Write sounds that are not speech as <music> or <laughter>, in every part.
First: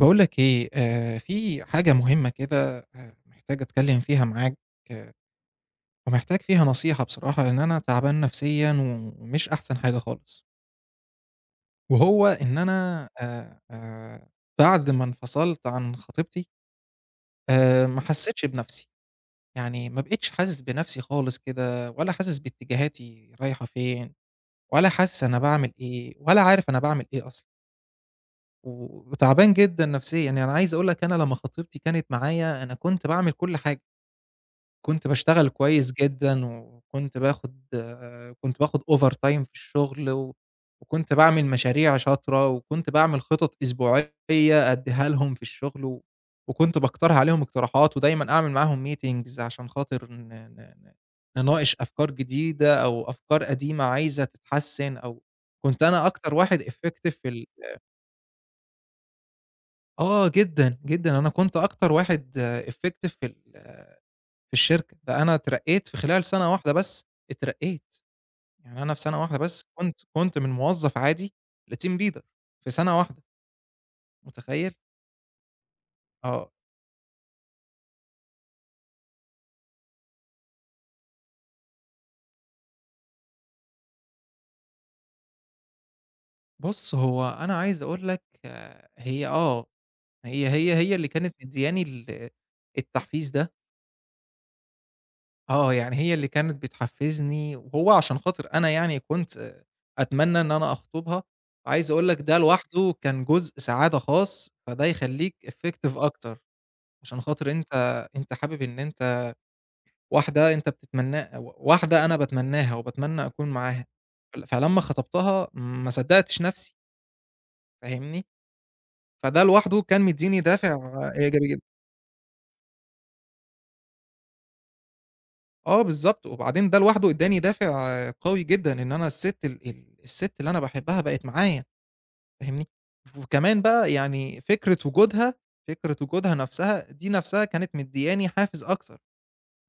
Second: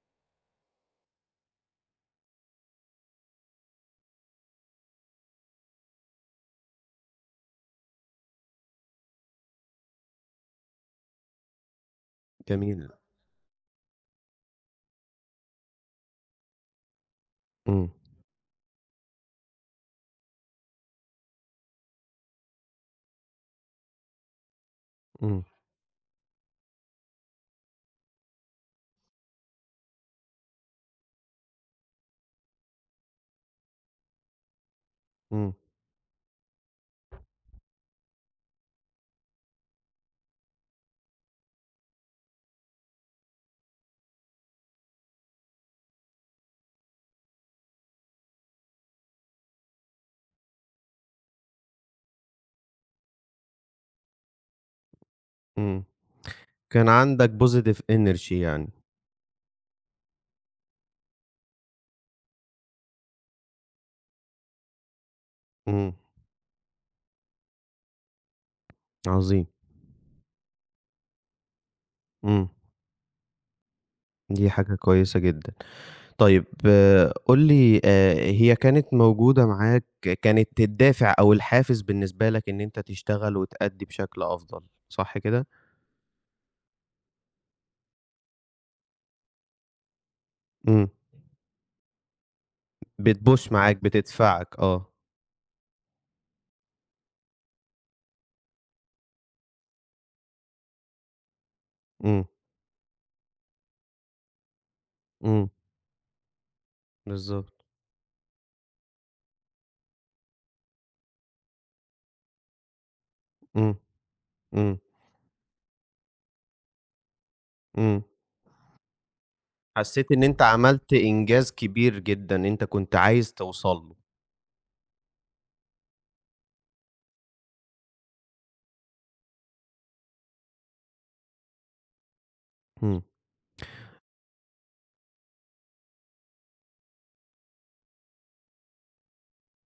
باقول لك إيه، في حاجة مهمة كده محتاج أتكلّم فيها معاك. آه. ومحتاج فيها نصيحة بصراحة، لإن أنا تعبان نفسيًا ومش أحسن حاجة خالص، وهو إن جميل. أنا بعد ما انفصلت عن خطيبتي إمم. ما حسّيتش بنفسي، يعني ما بقيتش حاسس بنفسي خالص كده ولا حاسس باتجاهاتي رايحة فين، ولا حاسس أنا إمم. باعمل إيه، ولا عارف أنا باعمل إيه أصلًا، و وتعبان جدًا نفسيًا، يعني انا عايز أقول لك أنا لمّا خطيبتي كانت معايا أنا كنت باعمل كل حاجة. كنت باشتغل إمم. كويس جدًا، وكنت باخد كنت باخد over time في الشغل، و وكنت باعمل مشاريع شاطرة، وكنت باعمل خطط أسبوعية أدّيها لهم في الشغل، و وكنت باقترح عليهم اقتراحات، ودايمًا أعمل معاهم meetings عشان خاطر ن ن ن نناقش أفكار جديدة أو أفكار قديمة عايزة تتحسن، أو كنت إمم. أنا أكتر واحد كان effective في عندك ال positive energy يعني. آه جدًا، جدًا، أنا كنت أكتر واحد effective في الشركة، ده أنا اترقّيت إمم. في خلال سَنة واحدة بس، اترقّيت، يعني أنا في سَنة واحدة عظيم. بس كنت من موظف عادي لteam leader إمم. في سَنة واحدة، دي حاجة متخيّل؟ كويسة جدًا. طيب، آه. قُل لي هي كانت موجودة معاك، كانت الدافع أو الحافز بالنسبة لك إن أنت تشتغل وتأدّي بشكل أفضل، صح كده؟ بُص هو أنا عايز أقول لك آه، هي آه، هي هي إمم. هي اللي كانت مدّياني التحفيز بتpush ده، معاك، بتدفعك آه. آه، يعني هي اللي كانت بتحفّزني وهو عشان خاطر أنا يعني كنت آه، أتمنى إن أنا أخطُبها، عايز أقول لك إمم. ده لوحده كان جزء سعادة خاص، فده يخلّيك إمم. effective أكتر، عشان خاطر بالضبط. أنت حابب إن أنت واحدة أنت بتتمنّا و واحدة أنا باتمنّاها وباتمنّى أكون إمم. معاها، فل إمم. فلمّا خطبتها ما صدّقتش نَفْسي، إمم. فاهمني، فده لوحده كان حسّيت إن مدّيني أنت دافع عملت إيجابي إنجاز جدًا. كبير جدًا أنت كنت عايز توصل له. آه بالضبط، وبعدين ده لوحده ادّاني دافع قوي جدًا إن أنا السِت ال ال السِت اللي أنا باحبها بقت معايا، فاهمني، إمم. وكمان بقى يعني فكرة وجودها، فكرة وجودها نَفْسها دي نَفْسها كانت مدّياني حافز أكتر.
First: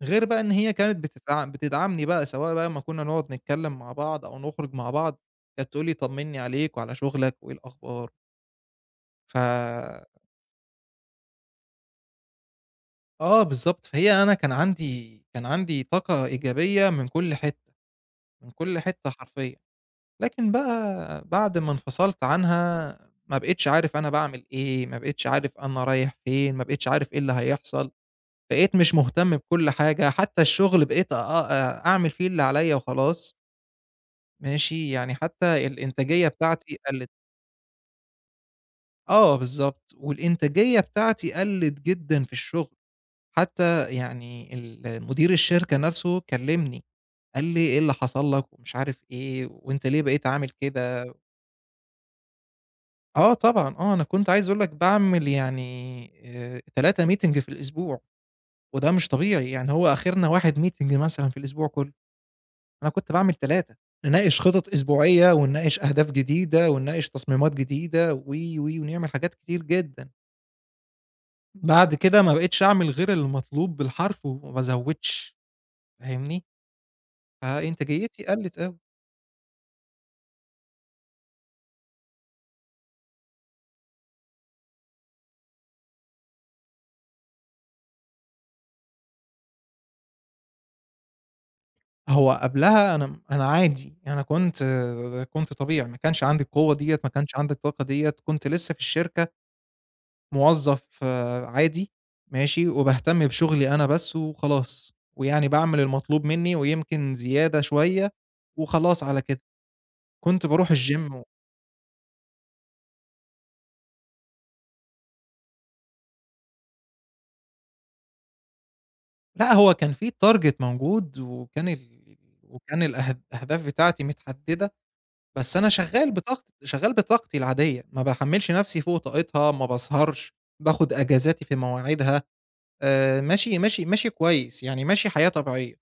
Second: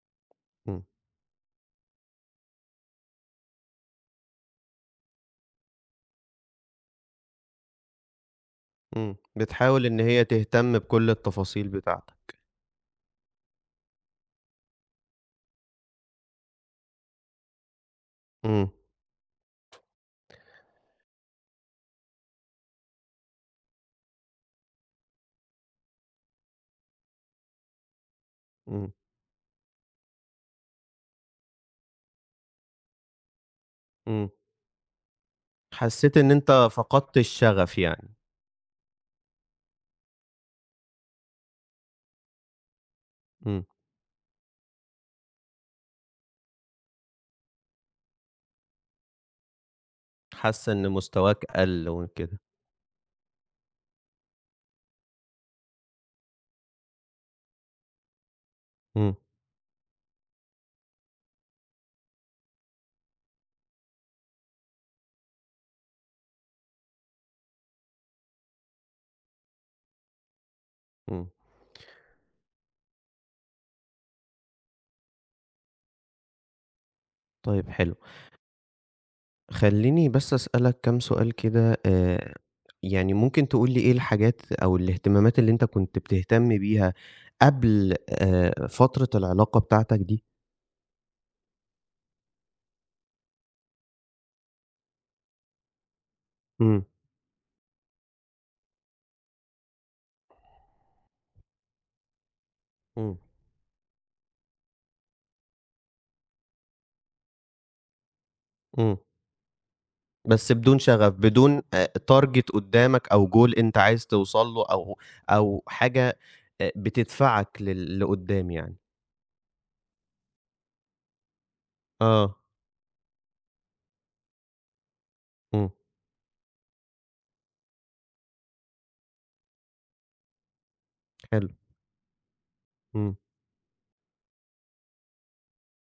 غير بقى إن هي إمم. كانت بتدعمني بقى، سواء بقى أمّا كنا نقعد نتكلّم مع بعض أو نخرج مع بعض، كانت تقول لي طمّني عليك وعلى شغلك وإيه الأخبار، إمم، ف بتحاول إن هي تهتم بكل التفاصيل بتاعتك. آه بالضبط، فهي أنا كان عندي طاقة إيجابية من كل حتّة، من إمم. كل حتّة حرفيًا، لكن بقى بعد ما انفصلت عنها ما بقيتش عارف أنا باعمل إيه، ما بقيتش عارف أنا رايح فين، ما بقيتش عارف إيه اللي هيحصل، بقيت إمم. مش مهتم بكل حاجة، حتّى الشغل بقيت أ أ أعمل فيه اللي عليّا وخلاص. إمم. ماشي، يعني حتى حسيت الإنتاجية إن أنت بتاعتي قَلِّت. فقدت الشغف يعني. آه بالضبط، والإنتاجية بتاعتي قَلِّت جدًا في الشغل، إمم. حتى يعني مدير الشركة نَفْسه كلّمني، قال لي: "إيه اللي حصل لك؟" ومش عارف إيه، "وأنت ليه بقيت عامل حاسة إن كده؟" مستواك قَل وكده. آه طبعًا، آه، أنا كنت عايز أقول لك باعمل يعني 3 meeting في الأسبوع، وده مش إمم. طبيعي، يعني هو آخرنا 1 meeting مثلًا في الأسبوع كُلّه. أنا كنت باعمل 3، نناقش خطط أسبوعية، ونناقش أهداف جديدة، ونناقش تصميمات جديدة و، ونعمل حاجات كتير جدًا. إمم. بعد كده ما بقيتش أعمل غير المطلوب بالحرف وما ازودش، فاهمني؟ طيب حلو، فإنتاجيتي قلت أوي. خلّيني بس أسألك كام سؤال كده، يعني ممكن تقول لي إيه الحاجات أو الاهتمامات اللي أنت كنت بتهتم بيها قبل، فترة العلاقة بتاعتك دي؟ هو قبلها أنا عادي، أنا كنت طبيعي، ما كانش عندي القوة إمم. ديّة، ما كانش عندي الطاقة ديّة، كنت لسه في الشركة موظّف آه، عادي ماشي، إمم. وباهتم بشُغلي أنا بس وخلاص، ويعني باعمل المطلوب منّي ويمكن زيادة شوية إمم. وخلاص على كده، كنت بس باروح بدون الgym شغف، بدون target قدّامك أو goal أنت عايز توصل له، أو حاجة بتدفعك لقدّام يعني. لأ، هو كان في target موجود وكان ال آه. وكان الأه الأهداف بتاعتي متحدّدة، بس أنا إمم. شغّال بطاقتي العادية، ما باحمّلش نَفْسي فوق طاقتها، ما باسهرش، باخُد أجازاتي حلو. في مواعيدها، إمم. ماشي ماشي ماشي كويس، يعني ماشي حياة طبيعية.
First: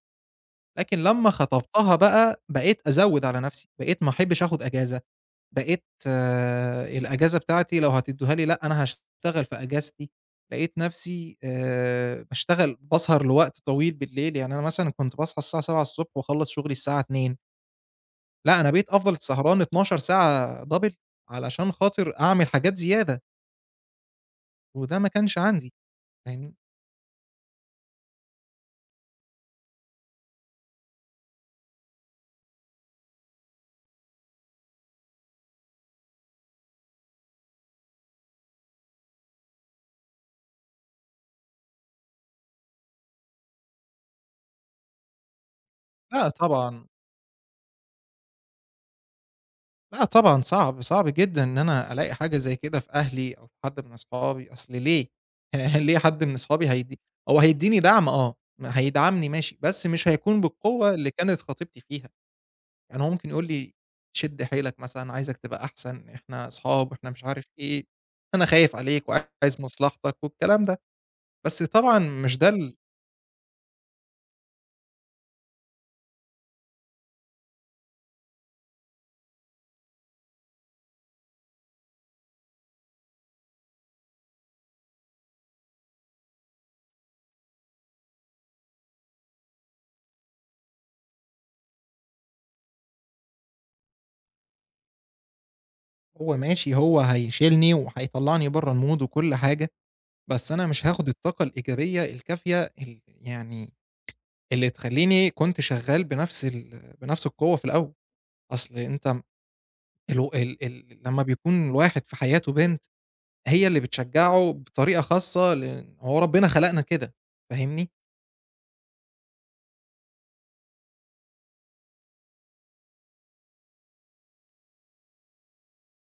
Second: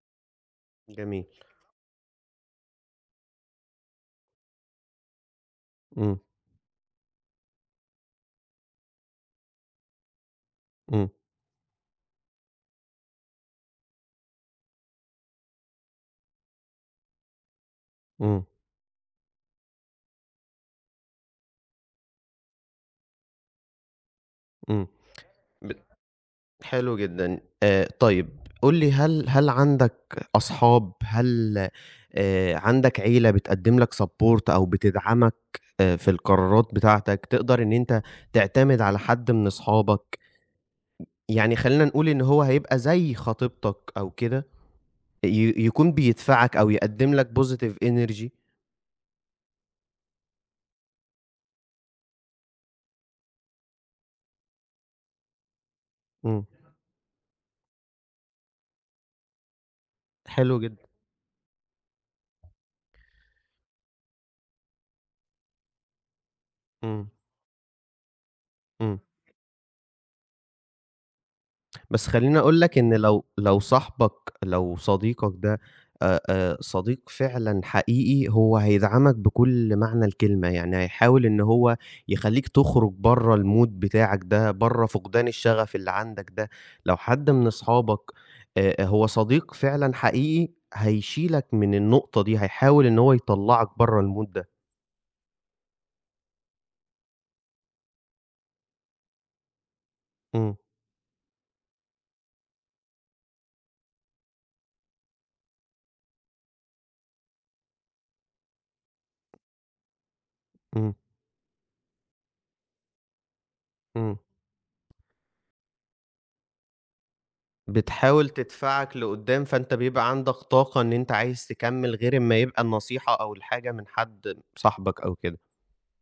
لكن جميل. لمّا خطبتها بقى، بقيت أزوّد على نفسي، بقيت ما أحبش آخد أجازة، بقيت إمم. آه، الأجازة بتاعتي لو هتدّوها لي لأ، أنا هاشتغل في أجازتي، لقيت إمم. نفسي باشتغل باسهر لوقت طويل بالليل، يعني أنا مثلًا كنت باصحى الساعة 7:00 ص واخلّص شغلي الساعة 14:00، إمم. لأ، أنا بقيت أفضل سهران 12 ساعة double علشان خاطر أعمل حاجات زيادة، إمم. وده ما كانش ب عندي، فاهمني؟ حلو جدًا. طيب قُل لي، هل عندك أصحاب؟ هل عندك عيلة بتقدّم لك support أو بتدعمك في القرارات بتاعتك؟ تقدر إن أنت تعتمد على حد من أصحابك؟ يعني خلّينا نقول إن هو هيبقى زي خطيبتك أو كده، يكون لأ بيدفعك أو طبعًا. يقدّم لك positive energy. لأ طبعًا صعب، صعب جدًا إن أنا ألاقي حاجة زي كده في أهلي أو في حد من أصحابي، أصل ليه؟ <laughs> ليه حد من إمم. أصحابي هو هيدّيني دعم آه، هيدعمني ماشي، بس مش هيكون حلو جدًا. بالقوة اللي كانت خطيبتي فيها، يعني هو ممكن يقول لي: "شد حيلك مثلًا، عايزك تبقى أحسن، إحنا أصحاب، إمم. إحنا مش عارف إيه، أنا خايف إمم. عليك وعايز مصلحتك." والكلام ده، بس طبعًا بس مش خلّيني ده أقول ال لك إن لو صاحبك، لو صديقك ده صديق فعلًا حقيقي، هو هيدعمك بكل معنى الكلمة، يعني هيحاول إن هو يخلّيك تخرج برّه الmood بتاعك ده، برّه فقدان الشغف اللي عندك ده. لو حد من أصحابك هو صديق فعلًا حقيقي، هيشيلك من النقطة دي، هيحاول إن هو يطلّعك برّه الmood ده. هو ماشي، هو هيشيلني وهيطلّعني برّه الmood وكل حاجة، بس إمم. أنا مش هاخد الطاقة الإيجابية الكافية ال يعني اللي تخلّيني كنت شغّال بنفس القوة في الأول، أصل أنت الو ال إمم. ال لمّا بيكون الواحد في حياته بنت، هي اللي إمم. بتشجّعه بطريقة خاصة لإن هو ربنا خلقنا كده، فاهمني؟ بتحاول تدفعك لقدّام، فأنت بيبقى عندك طاقة إن أنت عايز تكمّل غير أمّا يبقى النصيحة أو الحاجة من حد صاحبك أو كده.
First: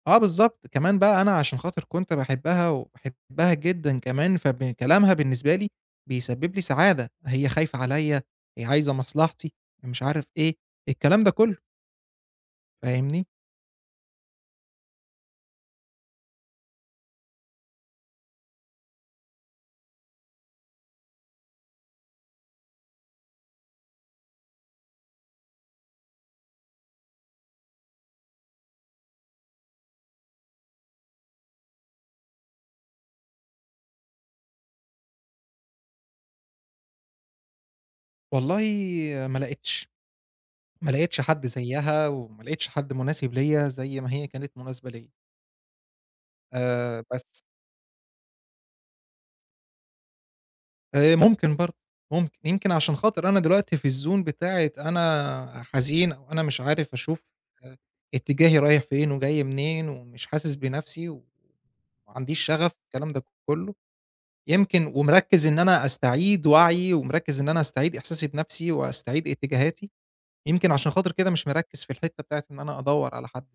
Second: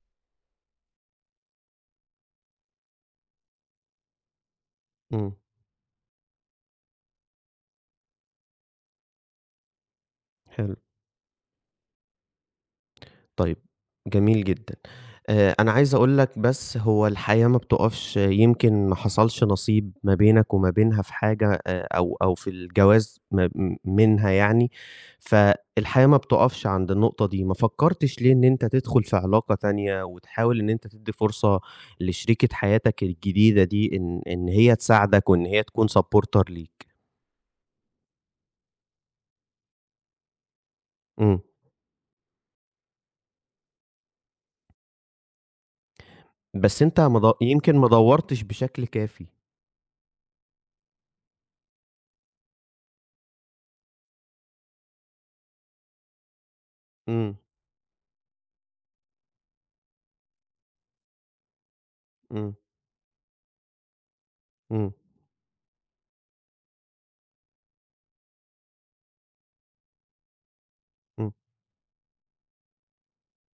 آه بالضبط، كمان بقى أنا عشان خاطر كنت باحبها وباحبها جدًا كمان كلامها إمم. بالنسبة لي بيسبب لي سعادة، هي خايفة عليّا، هي عايزة مصلحتي، مش عارف إيه، حلو. الكلام ده كلّه، فاهمني؟ طيب، جميل جدًا. أنا عايز أقول لك بس هو الحياة ما بتُقفش، يمكن ما حصلش نصيب ما بينك وما بينها في حاجة، أو في الجواز م م منها يعني، فالحياة ما بتُقفش عند النقطة دي. ما فكّرتش ليه إن أنت تدخُل في علاقة تانية وتحاول إن أنت تدّي فرصة لشريكة حياتك الجديدة دي، إن هي تساعدك وإن هي تكون supporter ليك؟ والله ما لقيتش. ما لقيتش إمم. حد زيّها، وما لقيتش حد مناسب ليّا زي ما هي كانت مناسبة ليّا، بس أنت ما بس د يمكن ما دوّرتش بشكل كافي. ممكن برضه، ممكن، يمكن عشان خاطر أنا دلوقتي في الzone بتاعة أنا حزين أو أنا مش عارف أشوف إمم. آآ اتجاهي رايح فين وجاي منين، ومش حاسس بنفسي، وما عنديش إمم. شغف والكلام ده كلّه، إمم. يمكن ومركّز إن أنا أستعيد وعيي، ومركّز إن أنا أستعيد إحساسي بنفسي، وأستعيد اتجاهاتي، يمكن عشان خاطر إمم. كده مش مركّز في الحتّة بتاعة إن أنا أدوّر على حد،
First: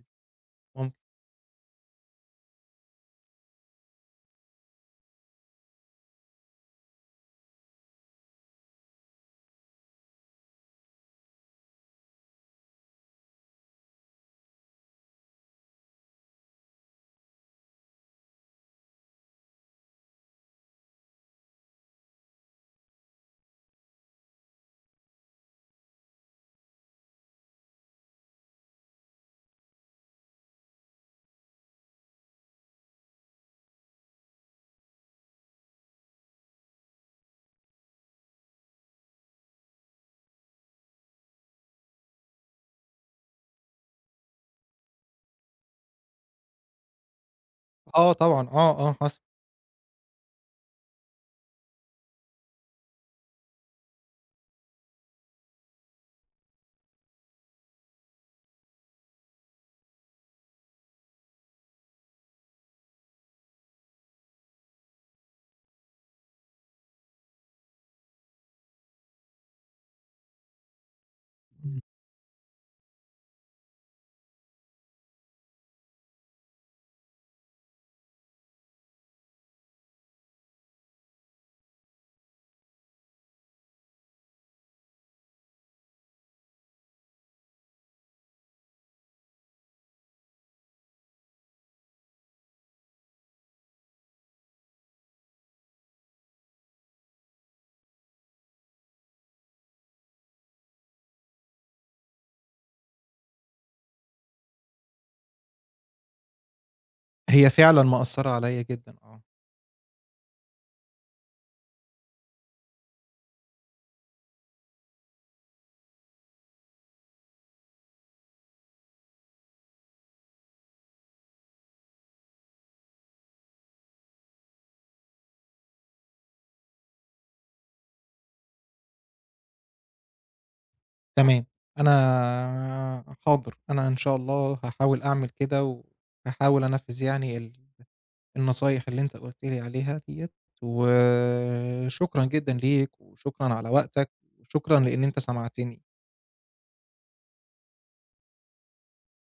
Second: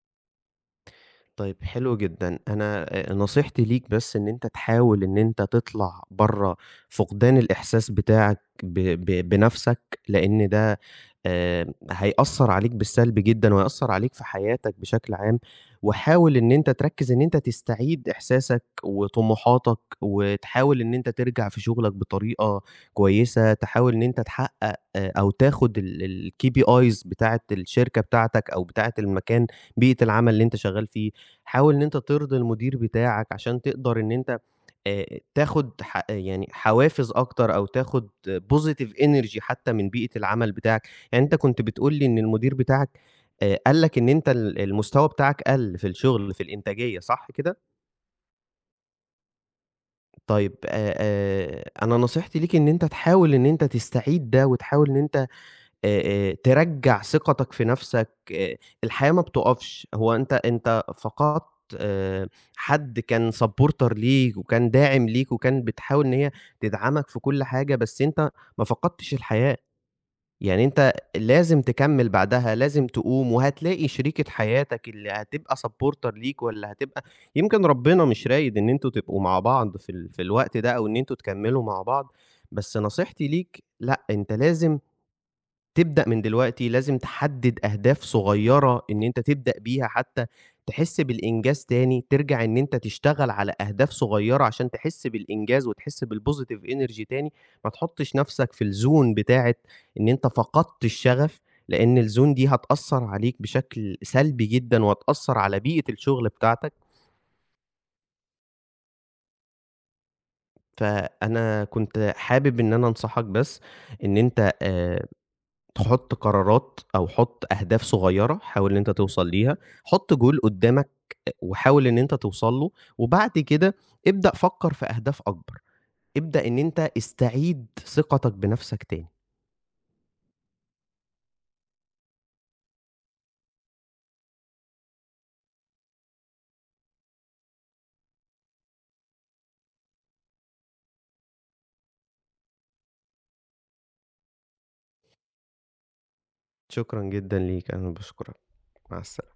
ممكن. طيب حلو جدًا. أنا نصيحتي ليك بس إن أنت تحاول إن أنت تطلع برّه فقدان الإحساس بتاعك ب ب بنَفْسك، لإن ده هيأثّر عليك بالسلب جدًا وهيأثّر عليك في حياتك بشكل عام، وحاول إن أنت تركّز إن أنت تستعيد إحساسك وطموحاتك، وتحاول إن أنت ترجع في شغلك بطريقة كويسة، تحاول إن أنت تحقق أو تاخد الKPIs بتاعة الشركة بتاعتك أو بتاعة المكان، بيئة العمل اللي أنت شغّال فيه، حاول إن أنت ترضي المدير بتاعك عشان تقدر إن أنت تاخد يعني حوافز أكتر أو تاخد positive energy حتى من بيئة العمل بتاعك. يعني أنت كنت بتقول لي إن المدير بتاعك قال لك إن أنت المستوى بتاعك قَل في الشغل، في الإنتاجية، صح كده؟ آه طبعًا، آه، آه حصل. طيب، أنا نصيحتي ليك إن أنت تحاول إن أنت تستعيد ده وتحاول إن أنت ترجّع ثقتك في نَفْسك. آآ الحياة ما بتُقفش، هو أنت فقدت آآ حد كان supporter ليك وكان داعم ليك وكان بتحاول إن هي تدعمك في كل حاجة، بس أنت ما فقدتش الحياة، يعني أنت لازم إمم، تكمّل بعدها، لازم تقوم وهتلاقي شريكة حياتك اللي هتبقى supporter ليك واللي هتبقى. يمكن ربنا مش رايد إن أنتم تبقوا مع بعض في الوقت ده أو إن أنتم تكمّلوا مع بعض، بس نصيحتي ليك لأ، أنت لازم تبدأ من دلوقتي، لازم تحدد أهداف صغيرة إن أنت تبدأ بيها حتى، تحس بالإنجاز تاني، ترجع إن أنت تشتغل على أهداف صغيرة عشان تحس بالإنجاز وتحس بالpositive energy تاني، ما تحطش نفسك في الzone بتاعة إن أنت فقدت الشغف، لأن الzone دي هتأثّر عليك بشكل سلبي جدًا وهتأثّر على بيئة الشغل بتاعتك، هي فعلًا مأثّرة عليَّ جدًا آه. فأنا كنت حابب إن أنا أنصحك بس إن أنت تحط قرارات أو حط أهداف صغيرة، حاول إن أنت توصل ليها، حط goal قدّامك وحاول إن أنت توصل له، وبعد كده ابدأ فكّر في أهداف أكبر، ابدأ إن أنت استعيد ثقتك بنفسك تاني. تمام، أنا حاضر، أنا إن شاء الله هاحاول أعمل كده، وهاحاول أنفّذ يعني النصايح اللي أنت قُلت لي عليها ديّة، وشكرًا جدًا ليك، وشكرًا على وقتك، وشكرًا لإن أنت سمعتني. شكرًا جدًا ليك، أنا باشكرك، مع السلا